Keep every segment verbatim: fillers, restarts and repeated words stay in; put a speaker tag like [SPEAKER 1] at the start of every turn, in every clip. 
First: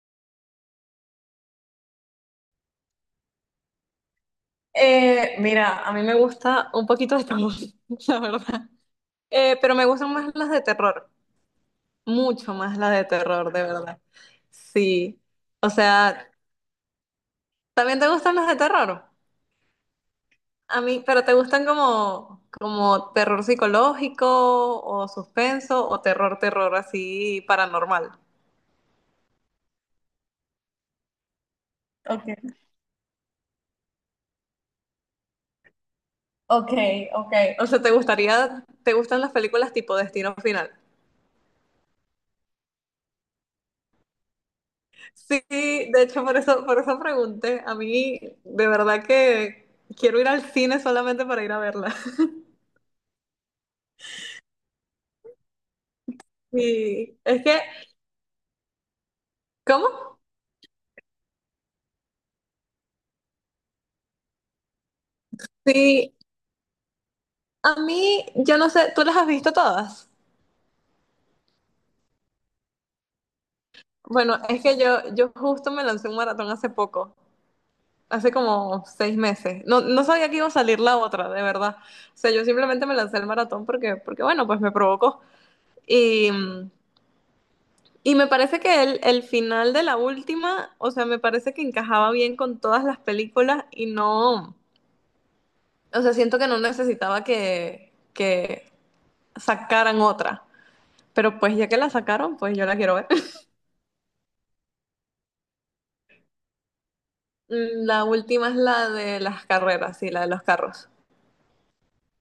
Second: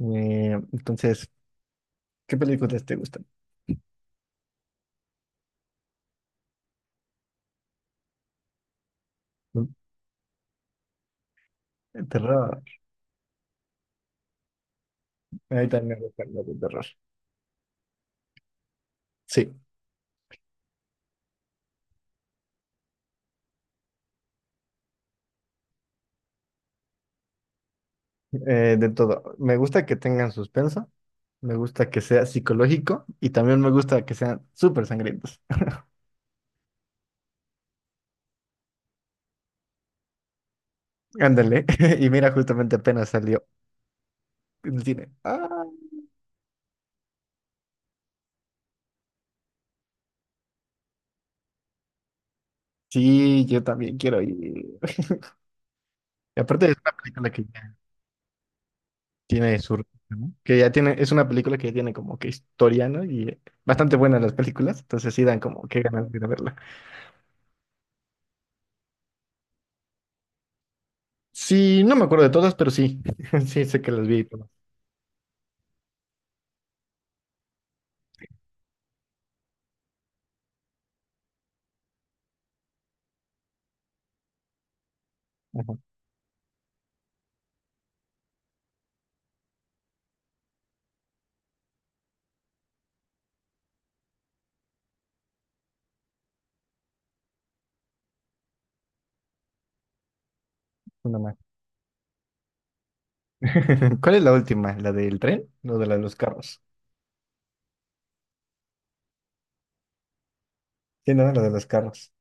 [SPEAKER 1] Eh, entonces, ¿qué películas te gustan?
[SPEAKER 2] Eh, mira, a mí me gusta un poquito de todo, la verdad. Eh,
[SPEAKER 1] ¿No?
[SPEAKER 2] pero me gustan más las de terror,
[SPEAKER 1] El
[SPEAKER 2] mucho
[SPEAKER 1] terror.
[SPEAKER 2] más las de terror, de verdad. Sí.
[SPEAKER 1] A mí
[SPEAKER 2] O
[SPEAKER 1] también me
[SPEAKER 2] sea,
[SPEAKER 1] gustan las de terror.
[SPEAKER 2] ¿también te gustan las de terror?
[SPEAKER 1] Sí,
[SPEAKER 2] A mí, pero ¿te gustan como, como terror psicológico o suspenso o terror, terror así paranormal?
[SPEAKER 1] eh, de todo. Me gusta que tengan suspenso, me gusta que sea
[SPEAKER 2] Okay.
[SPEAKER 1] psicológico y también me gusta que sean súper sangrientos.
[SPEAKER 2] Ok, ok. O sea, ¿te gustaría, te gustan las películas tipo Destino Final?
[SPEAKER 1] Ándale. Y mira, justamente apenas salió en el cine.
[SPEAKER 2] Sí,
[SPEAKER 1] Ah,
[SPEAKER 2] de hecho, por eso, por eso pregunté. A mí, de verdad que quiero ir al cine solamente para ir a verla.
[SPEAKER 1] sí, yo también quiero ir. Y aparte es una
[SPEAKER 2] Y
[SPEAKER 1] película
[SPEAKER 2] es
[SPEAKER 1] que
[SPEAKER 2] que,
[SPEAKER 1] ya tiene su ritmo,
[SPEAKER 2] ¿cómo?
[SPEAKER 1] ¿no? Que ya tiene, es una película que ya tiene como que historia, ¿no? Y eh, bastante buenas las películas, entonces sí dan como que ganas
[SPEAKER 2] Sí,
[SPEAKER 1] de ir a verla.
[SPEAKER 2] a mí, yo no sé, ¿tú las has visto todas?
[SPEAKER 1] Sí, no me acuerdo de todas, pero sí. Sí, sé que las vi
[SPEAKER 2] Bueno,
[SPEAKER 1] todas.
[SPEAKER 2] es que yo, yo justo me lancé un maratón hace poco, hace como seis meses. No, no sabía que iba a salir la otra, de verdad. O sea, yo simplemente me lancé el maratón porque, porque bueno, pues me provocó.
[SPEAKER 1] Ajá,
[SPEAKER 2] Y mm, Y me parece que el, el final de la última, o sea, me parece que encajaba bien con todas las películas y no, o sea, siento que no necesitaba que, que sacaran otra.
[SPEAKER 1] una más.
[SPEAKER 2] Pero pues ya que la sacaron, pues yo la quiero ver.
[SPEAKER 1] ¿Cuál es la última? ¿La del tren? ¿O de la de los carros?
[SPEAKER 2] Mm, La última es la de las carreras, sí, la de los carros.
[SPEAKER 1] Sí, ¿no? Lo de los carros.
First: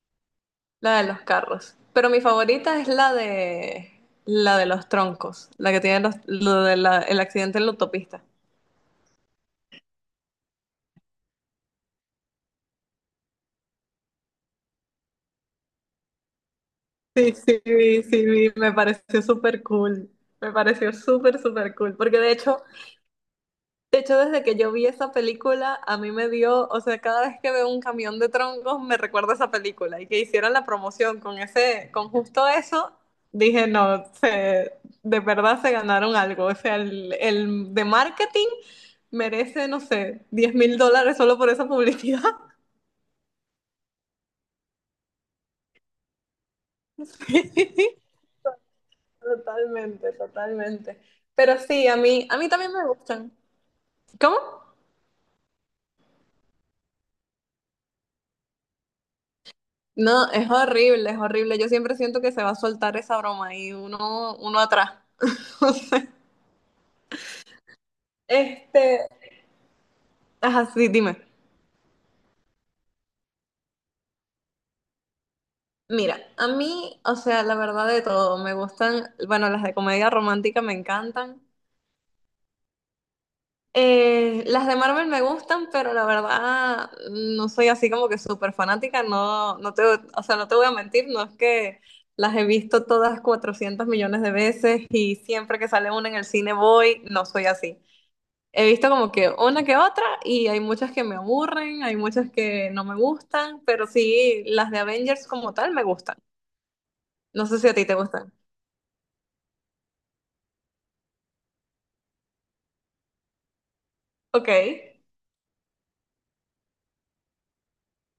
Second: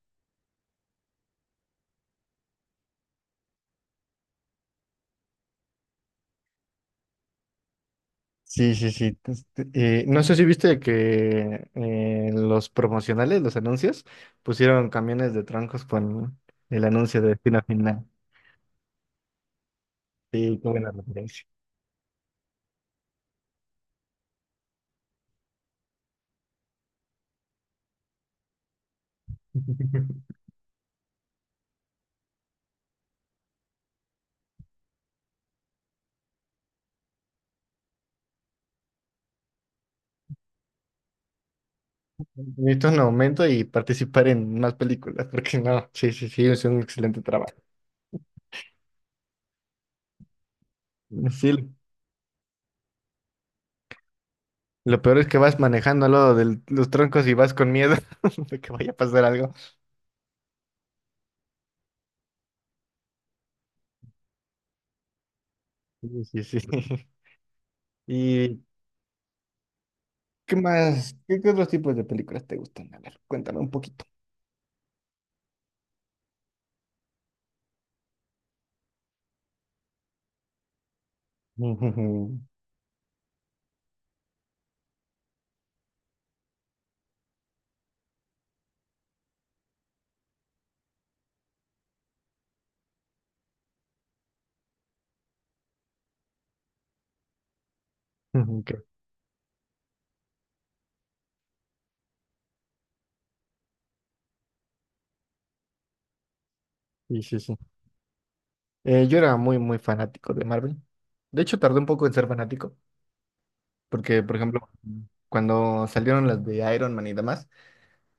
[SPEAKER 2] La de los carros. Pero mi favorita es la de la de los troncos, la que tiene los- lo de la- el accidente en la autopista.
[SPEAKER 1] Sí, sí, sí. Tes- eh, no sé si viste que eh, los promocionales, los anuncios, pusieron camiones de troncos con el anuncio de
[SPEAKER 2] Sí,
[SPEAKER 1] Destino
[SPEAKER 2] sí, vi,
[SPEAKER 1] Final.
[SPEAKER 2] sí, vi, me pareció súper cool. Me
[SPEAKER 1] Sí, qué buena
[SPEAKER 2] pareció súper,
[SPEAKER 1] referencia.
[SPEAKER 2] súper cool. Porque de hecho, de hecho, desde que yo vi esa película, a mí me dio, o sea, cada vez que veo un camión de troncos, me recuerda esa película. Y que hicieron la promoción con ese, con justo eso, dije, no, se, de verdad se ganaron algo. O sea, el, el de marketing merece, no sé, diez mil dólares solo por esa publicidad.
[SPEAKER 1] Necesito un aumento y participar en más películas, porque no, sí, sí, sí, es un excelente trabajo.
[SPEAKER 2] Totalmente, totalmente. Pero
[SPEAKER 1] Sí,
[SPEAKER 2] sí, a mí, a mí también me gustan. ¿Cómo?
[SPEAKER 1] lo peor es que vas manejando al lado de los troncos y vas con miedo de que vaya a pasar algo.
[SPEAKER 2] No, es horrible, es horrible. Yo siempre siento que se va a soltar esa broma y uno, uno atrás. O sea,
[SPEAKER 1] Sí, sí, sí. ¿Y
[SPEAKER 2] Este,
[SPEAKER 1] qué
[SPEAKER 2] ajá, sí,
[SPEAKER 1] más?
[SPEAKER 2] dime.
[SPEAKER 1] ¿Qué, qué otros tipos de películas te gustan? A ver, cuéntame un poquito.
[SPEAKER 2] Mira, a mí, o sea, la verdad de todo, me gustan, bueno, las de comedia romántica me encantan.
[SPEAKER 1] Ujú,
[SPEAKER 2] Eh, las de Marvel me gustan, pero la verdad no soy así como que súper fanática, no, no te, o sea, no te voy a mentir, no es que las he visto todas cuatrocientos millones de veces y siempre que sale una en el cine voy, no soy así.
[SPEAKER 1] ujú,
[SPEAKER 2] He
[SPEAKER 1] ok.
[SPEAKER 2] visto como que una que otra y hay muchas que me aburren, hay muchas que no me gustan, pero sí, las de Avengers como tal me gustan.
[SPEAKER 1] Sí, sí,
[SPEAKER 2] No
[SPEAKER 1] sí.
[SPEAKER 2] sé si a ti te gustan.
[SPEAKER 1] Eh, yo era muy, muy fanático de Marvel. De hecho, tardé un poco en ser fanático, porque, por
[SPEAKER 2] Ok.
[SPEAKER 1] ejemplo, cuando salieron las de Iron Man y demás,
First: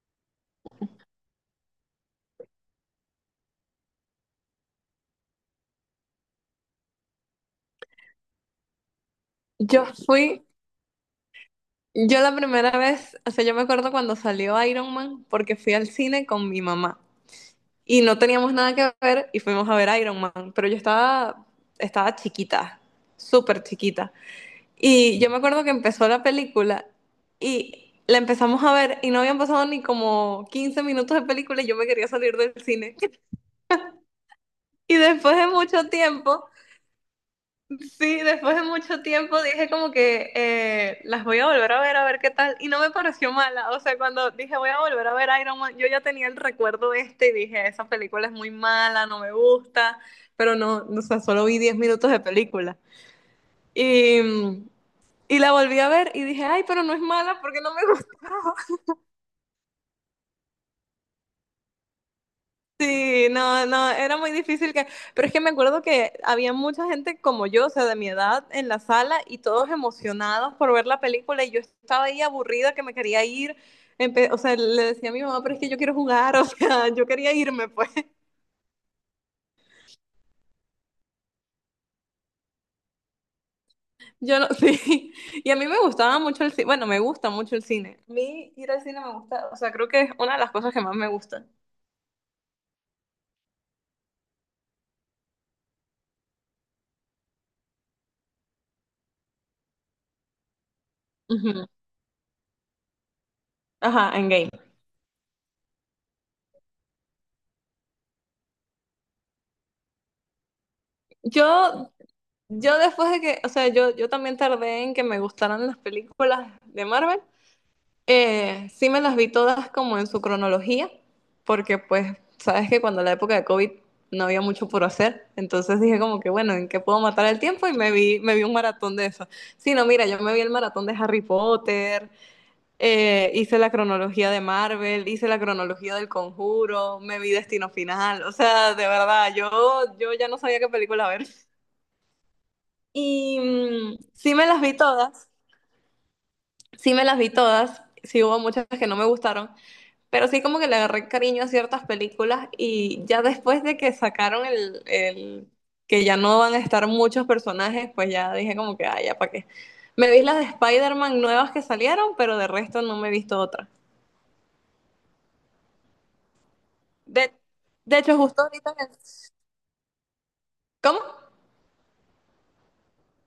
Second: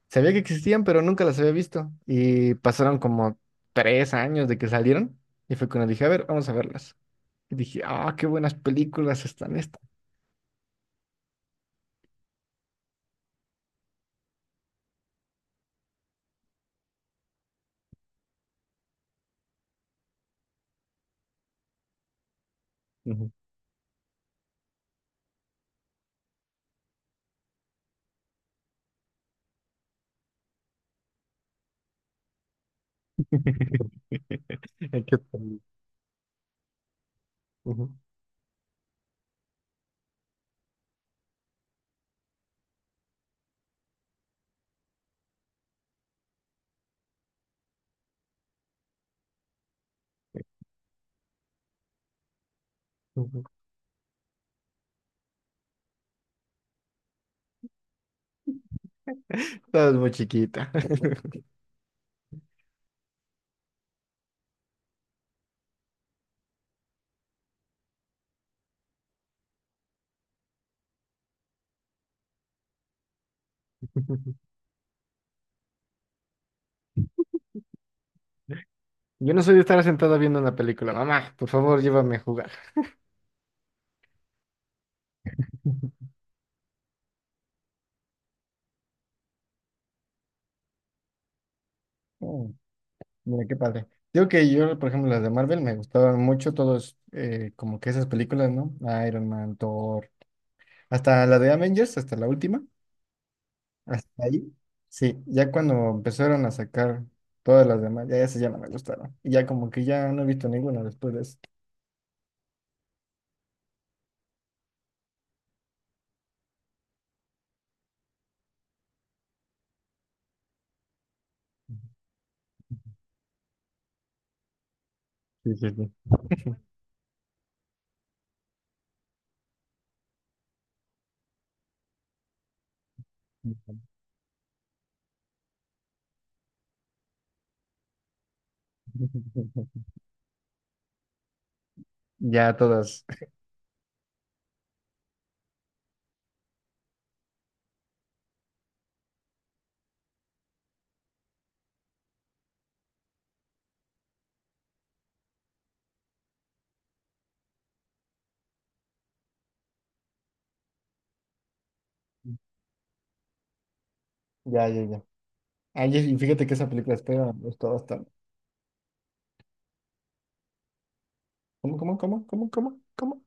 [SPEAKER 1] sabía que existían, pero nunca las había visto. Y pasaron como tres años de que salieron, y fue cuando dije, a ver, vamos a verlas. Y dije, ah, qué buenas películas están estas.
[SPEAKER 2] Yo fui, yo la primera vez, o sea, yo me acuerdo cuando salió Iron Man porque fui al cine con mi mamá y no teníamos nada que ver y fuimos a ver Iron Man, pero yo estaba, estaba chiquita,
[SPEAKER 1] Ujú.
[SPEAKER 2] súper chiquita. Y yo me acuerdo que empezó la película y la empezamos a ver y no habían pasado ni como quince minutos de película y yo me quería salir del cine. Y
[SPEAKER 1] Hay que
[SPEAKER 2] después de
[SPEAKER 1] poner,
[SPEAKER 2] mucho tiempo,
[SPEAKER 1] ujú,
[SPEAKER 2] sí, después de mucho tiempo dije como que eh, las voy a volver a ver a ver qué tal y no me pareció mala. O sea, cuando dije voy a volver a ver Iron Man, yo ya tenía el recuerdo este y dije esa película es muy mala, no me gusta, pero no, o sea, solo vi diez minutos de película.
[SPEAKER 1] ujú.
[SPEAKER 2] Y mm, Y la volví a ver y dije, ay, pero no es mala porque no me gustó.
[SPEAKER 1] Estabas muy chiquita.
[SPEAKER 2] Sí, no, no, era muy difícil que... Pero es que me acuerdo que había mucha gente como yo, o sea, de mi edad, en la sala y todos emocionados por ver la película y yo estaba ahí aburrida que me quería ir. Empe- o sea, le decía a mi mamá, pero es que yo quiero jugar, o sea, yo quería irme, pues.
[SPEAKER 1] Yo no soy de estar sentada viendo una película. Mamá, por favor, llévame a jugar.
[SPEAKER 2] Yo no, sí. Y a mí me gustaba mucho el cine, bueno, me gusta mucho el cine. A mí ir al cine me gusta, o sea, creo que es una de las cosas que más me gustan.
[SPEAKER 1] Oh, mira, qué padre. Digo que yo, por ejemplo, las de Marvel me gustaban mucho todos, eh, como que esas películas, ¿no? Iron Man, Thor, hasta la de
[SPEAKER 2] Ujú.
[SPEAKER 1] Avengers, hasta la última.
[SPEAKER 2] Ajá,
[SPEAKER 1] Hasta
[SPEAKER 2] en game.
[SPEAKER 1] ahí. Sí, ya cuando empezaron a sacar todas las demás, ya esas ya no me gustaron. Y ya como que ya no he visto ninguna después de eso.
[SPEAKER 2] Yo Yo después de que, o sea, yo, yo también tardé en que me gustaran las películas de Marvel. Eh, sí me las vi todas como en su cronología, porque pues sabes que cuando la época de COVID no había mucho por hacer,
[SPEAKER 1] Sí, sí,
[SPEAKER 2] entonces dije
[SPEAKER 1] sí.
[SPEAKER 2] como que bueno, ¿en qué puedo matar el tiempo? Y me vi, me vi un maratón de eso. Sí, no, mira, yo me vi el maratón de Harry Potter, eh, hice la cronología de Marvel, hice la cronología del Conjuro, me vi Destino Final, o sea, de verdad, yo, yo ya no sabía qué película ver.
[SPEAKER 1] Ya todas.
[SPEAKER 2] Y mm, sí me las vi todas, sí me las vi todas, sí hubo muchas que no me gustaron, pero sí como que le agarré cariño a ciertas películas y ya después de que sacaron el, el que ya no van a estar muchos personajes, pues ya dije como que, ay, ya para qué. Me vi las de Spider-Man nuevas que salieron, pero de resto no me he visto otra.
[SPEAKER 1] Ya, ya, ya. Ay, y fíjate que esa película espera
[SPEAKER 2] De,
[SPEAKER 1] me gustó
[SPEAKER 2] de
[SPEAKER 1] bastante.
[SPEAKER 2] hecho, justo ahorita me- ¿Cómo?
[SPEAKER 1] ¿Cómo, cómo, cómo, cómo, cómo, cómo?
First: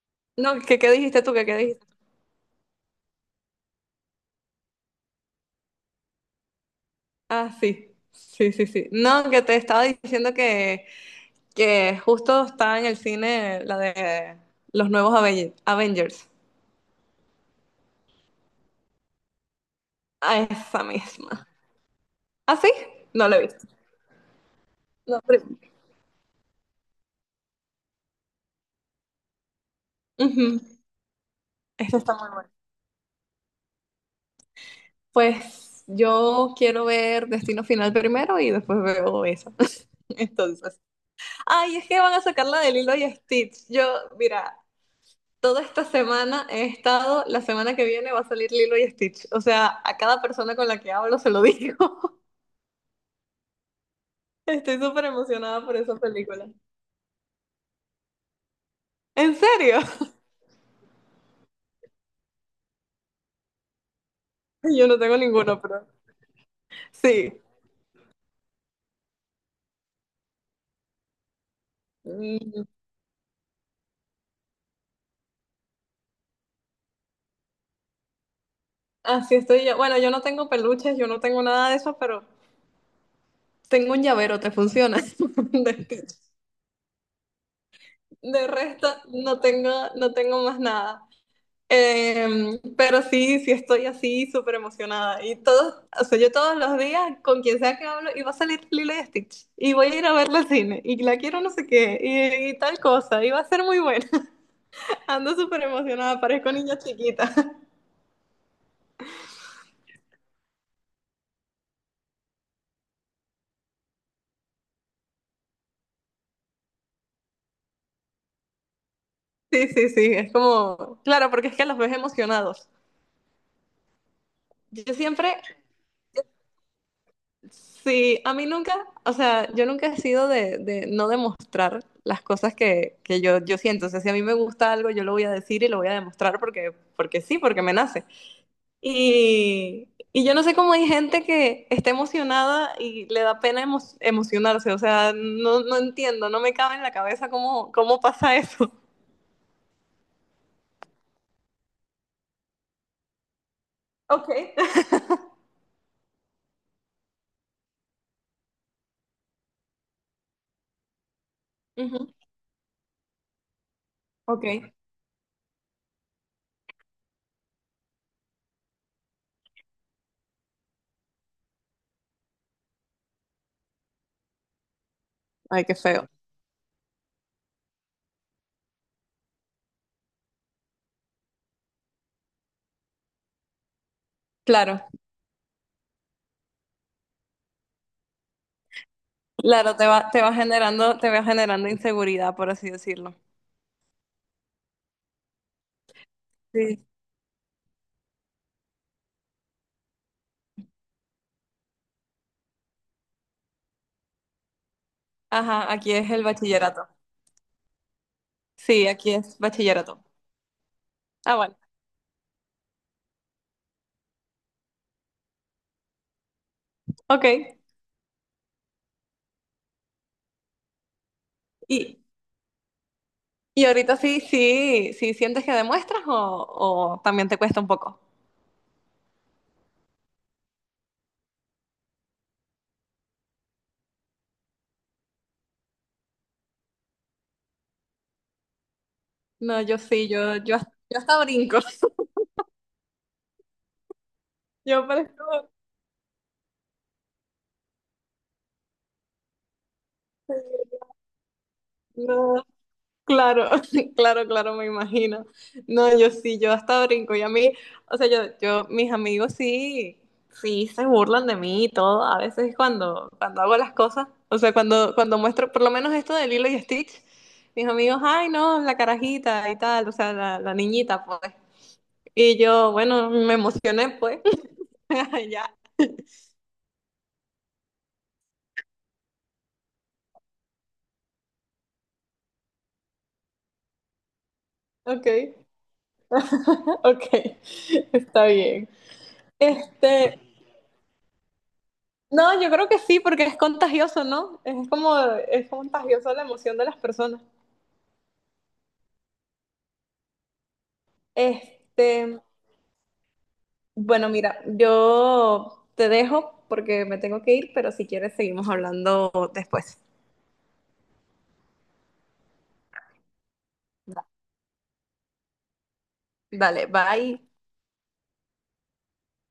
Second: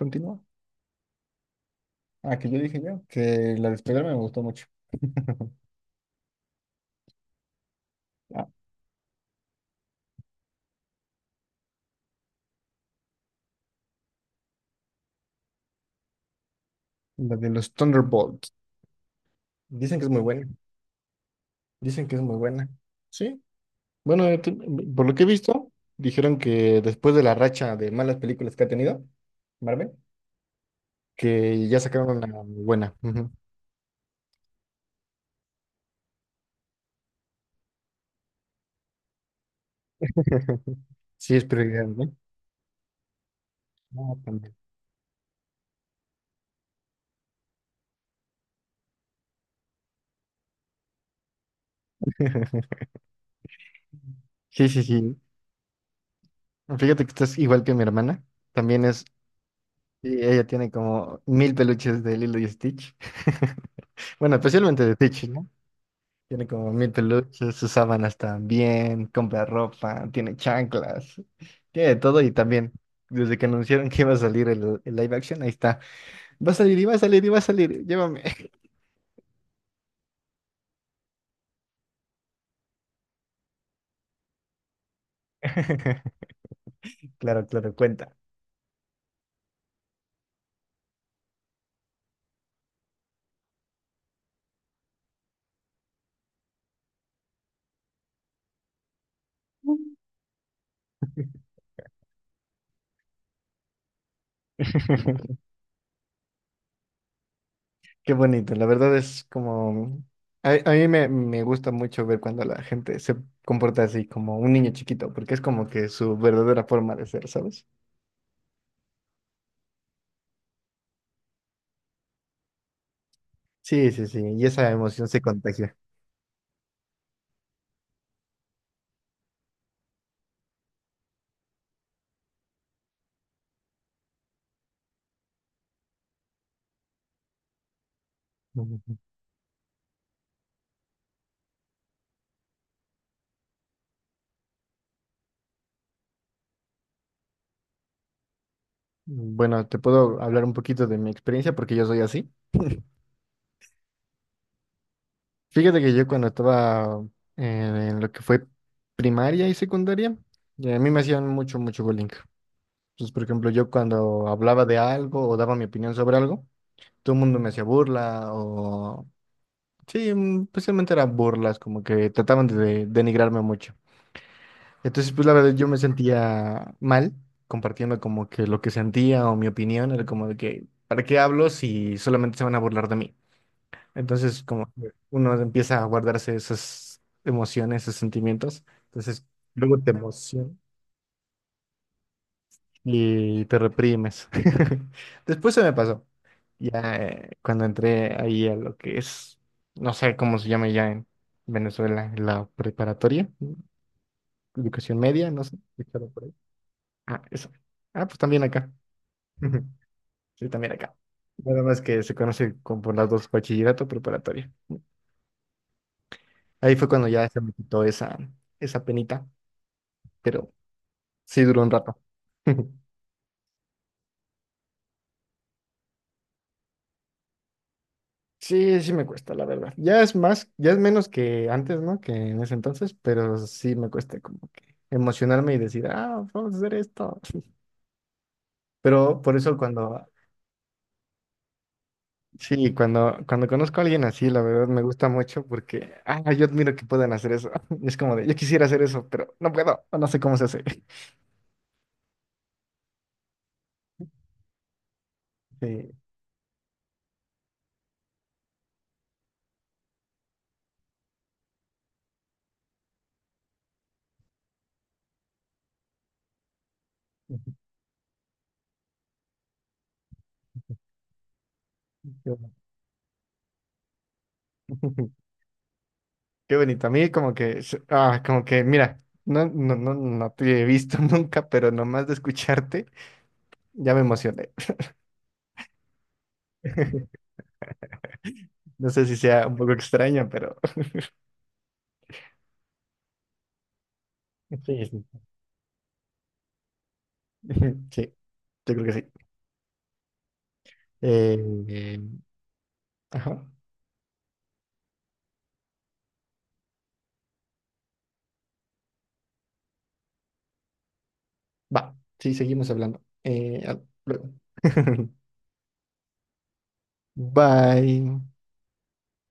[SPEAKER 1] Continúa.
[SPEAKER 2] No, ¿qué, qué dijiste tú? ¿Qué, qué dijiste?
[SPEAKER 1] Ah, que yo dije ya que la de spider me gustó mucho.
[SPEAKER 2] Ah, sí,
[SPEAKER 1] Ah,
[SPEAKER 2] sí, sí, sí. No, que te estaba diciendo que que justo está en el cine la de los nuevos Aven- Avengers.
[SPEAKER 1] la de los Thunderbolts. Dicen que es muy
[SPEAKER 2] A
[SPEAKER 1] buena.
[SPEAKER 2] esa misma.
[SPEAKER 1] Dicen que es muy
[SPEAKER 2] ¿Ah,
[SPEAKER 1] buena.
[SPEAKER 2] sí? No la he
[SPEAKER 1] Sí,
[SPEAKER 2] visto.
[SPEAKER 1] bueno, eh, te- por lo
[SPEAKER 2] No,
[SPEAKER 1] que he
[SPEAKER 2] pero...
[SPEAKER 1] visto, dijeron que después de la racha de malas películas que ha tenido Marvel,
[SPEAKER 2] Ujú.
[SPEAKER 1] que ya
[SPEAKER 2] Esa está
[SPEAKER 1] sacaron
[SPEAKER 2] muy
[SPEAKER 1] una
[SPEAKER 2] buena.
[SPEAKER 1] buena. Ujú.
[SPEAKER 2] Pues yo quiero ver Destino Final primero y después veo esa. Entonces,
[SPEAKER 1] Sí, es
[SPEAKER 2] ay,
[SPEAKER 1] prioridad,
[SPEAKER 2] es que
[SPEAKER 1] ¿no?
[SPEAKER 2] van a sacar la de Lilo y Stitch. Yo,
[SPEAKER 1] Ah, también.
[SPEAKER 2] mira, toda esta semana he estado, la semana que viene va a salir Lilo y Stitch. O sea, a cada persona con la que hablo se lo digo.
[SPEAKER 1] Sí,
[SPEAKER 2] Estoy
[SPEAKER 1] sí,
[SPEAKER 2] súper
[SPEAKER 1] sí.
[SPEAKER 2] emocionada por esa película.
[SPEAKER 1] Fíjate que estás igual que mi hermana. También es,
[SPEAKER 2] ¿En serio?
[SPEAKER 1] y ella tiene como mil peluches de Lilo y Stitch. Bueno, especialmente
[SPEAKER 2] Yo
[SPEAKER 1] de
[SPEAKER 2] no tengo
[SPEAKER 1] Stitch, ¿no?
[SPEAKER 2] ninguno, pero
[SPEAKER 1] Tiene como mil
[SPEAKER 2] sí.
[SPEAKER 1] peluches, sus sábanas también, compra ropa, tiene chanclas, tiene de todo y
[SPEAKER 2] Mm,
[SPEAKER 1] también, desde que anunciaron que iba a salir el, el live action, ahí está. Va a salir y va a salir y va a salir, llévame.
[SPEAKER 2] Así estoy yo. Bueno, yo no tengo peluches, yo no tengo nada de eso, pero tengo un llavero, ¿te funciona? De Stitch.
[SPEAKER 1] Claro, claro, cuenta.
[SPEAKER 2] De resto, no tengo, no tengo más nada. Em, pero sí, sí estoy así súper emocionada. Y todos, o sea, yo todos los días con quien sea que hablo, y va a salir Lilo y Stitch, y voy a ir a verla al cine, y la quiero no sé qué, y, y tal cosa, y va a ser muy buena. Ando súper emocionada, parezco niña chiquita.
[SPEAKER 1] Qué bonito, la verdad es como... A, a mí me, me gusta mucho ver cuando la gente se comporta así como un niño chiquito, porque es como que su verdadera forma de ser, ¿sabes?
[SPEAKER 2] Sí, sí, sí, es como, claro, porque es que los ves emocionados.
[SPEAKER 1] Sí, sí, sí, y esa
[SPEAKER 2] Yo
[SPEAKER 1] emoción se
[SPEAKER 2] siempre,
[SPEAKER 1] contagia.
[SPEAKER 2] sí, a mí nunca, o sea, yo nunca he sido de, de no demostrar las cosas que, que yo, yo siento. O sea, si a mí me gusta algo, yo lo voy a decir y lo voy a demostrar porque, porque sí, porque me nace. Y, y yo no sé cómo hay gente que está emocionada y le da pena emo- emocionarse. O sea, no, no entiendo, no me cabe en la cabeza cómo, cómo pasa eso.
[SPEAKER 1] Bueno, te puedo hablar un poquito de mi experiencia porque yo soy así.
[SPEAKER 2] Ok.
[SPEAKER 1] Fíjate que yo cuando estaba en lo que fue primaria y secundaria, ya a mí me hacían mucho, mucho bullying.
[SPEAKER 2] Ujú.
[SPEAKER 1] Entonces, por ejemplo, yo cuando hablaba
[SPEAKER 2] Ok.
[SPEAKER 1] de algo o daba mi opinión sobre algo, todo el mundo me hacía burla o... Sí, mm, especialmente eran burlas, como que trataban de denigrarme mucho. Entonces, pues la verdad
[SPEAKER 2] Ay,
[SPEAKER 1] yo
[SPEAKER 2] qué
[SPEAKER 1] me
[SPEAKER 2] feo.
[SPEAKER 1] sentía mal compartiendo como que lo que sentía o mi opinión, era como de que, ¿para qué hablo si solamente se van a burlar de mí? Entonces, como
[SPEAKER 2] Claro.
[SPEAKER 1] que uno empieza a guardarse esas emociones, esos sentimientos. Entonces,
[SPEAKER 2] Claro,
[SPEAKER 1] luego
[SPEAKER 2] te
[SPEAKER 1] te
[SPEAKER 2] va, te va
[SPEAKER 1] emociona
[SPEAKER 2] generando, te va generando inseguridad, por así decirlo.
[SPEAKER 1] y te reprimes. Después se me pasó.
[SPEAKER 2] Sí.
[SPEAKER 1] Ya eh, Cuando entré ahí a lo que es, no sé cómo se llama ya en Venezuela, la preparatoria, mm, educación media, no sé,
[SPEAKER 2] Ajá, aquí es
[SPEAKER 1] escuchado
[SPEAKER 2] el
[SPEAKER 1] por ahí.
[SPEAKER 2] bachillerato.
[SPEAKER 1] Ah, eso. Ah, pues también acá.
[SPEAKER 2] Sí, aquí es
[SPEAKER 1] Ujú.
[SPEAKER 2] bachillerato.
[SPEAKER 1] Sí, también acá.
[SPEAKER 2] Ah, bueno,
[SPEAKER 1] Nada más que se conoce como por las dos, bachillerato preparatoria. Ahí fue cuando
[SPEAKER 2] ok.
[SPEAKER 1] ya se me quitó esa, esa penita. Pero sí duró un rato.
[SPEAKER 2] ¿Y, y ahorita sí, sí, sí sientes que demuestras o, o también te cuesta un poco?
[SPEAKER 1] Sí, sí me cuesta, la verdad. Ya es más, ya es menos que antes, ¿no? Que en ese entonces, pero sí me cuesta como que emocionarme y decir, ah, vamos a hacer esto. Pero por eso
[SPEAKER 2] No, yo
[SPEAKER 1] cuando,
[SPEAKER 2] sí, yo, yo, yo hasta brinco.
[SPEAKER 1] sí, cuando, cuando conozco a alguien así, la verdad me
[SPEAKER 2] Yo
[SPEAKER 1] gusta
[SPEAKER 2] parezco,
[SPEAKER 1] mucho porque, ah, yo admiro que puedan hacer eso. Es como de, yo quisiera hacer eso, pero no puedo, o no sé cómo se hace.
[SPEAKER 2] no. Claro, claro, claro, me imagino. No,
[SPEAKER 1] Sí.
[SPEAKER 2] yo sí, yo hasta brinco. Y a mí, o sea, yo, yo, mis amigos sí, sí se burlan de mí y todo. A veces cuando, cuando hago las cosas, o sea, cuando, cuando muestro, por lo menos esto de Lilo y Stitch, mis amigos, ay, no, la carajita y tal, o sea, la, la niñita, pues. Y yo, bueno, me emocioné, pues. Ya,
[SPEAKER 1] Qué bonito. A mí como que, se- ah, como que, mira, no, no, no, no te he visto nunca, pero nomás de escucharte ya me emocioné.
[SPEAKER 2] ok, ok, está bien.
[SPEAKER 1] No sé si sea un poco
[SPEAKER 2] Este,
[SPEAKER 1] extraño, pero
[SPEAKER 2] No, yo creo que sí, porque es contagioso, ¿no? Es
[SPEAKER 1] sí,
[SPEAKER 2] como,
[SPEAKER 1] sí,
[SPEAKER 2] es contagioso la emoción de las personas.
[SPEAKER 1] sí, yo creo que sí. Eh, eh,
[SPEAKER 2] Este,
[SPEAKER 1] ajá,
[SPEAKER 2] bueno, mira, yo te dejo porque me tengo que ir, pero si quieres seguimos hablando después.
[SPEAKER 1] Va, sí, seguimos hablando. Eh, al-
[SPEAKER 2] Da-
[SPEAKER 1] luego.
[SPEAKER 2] Dale, bye.
[SPEAKER 1] Bye.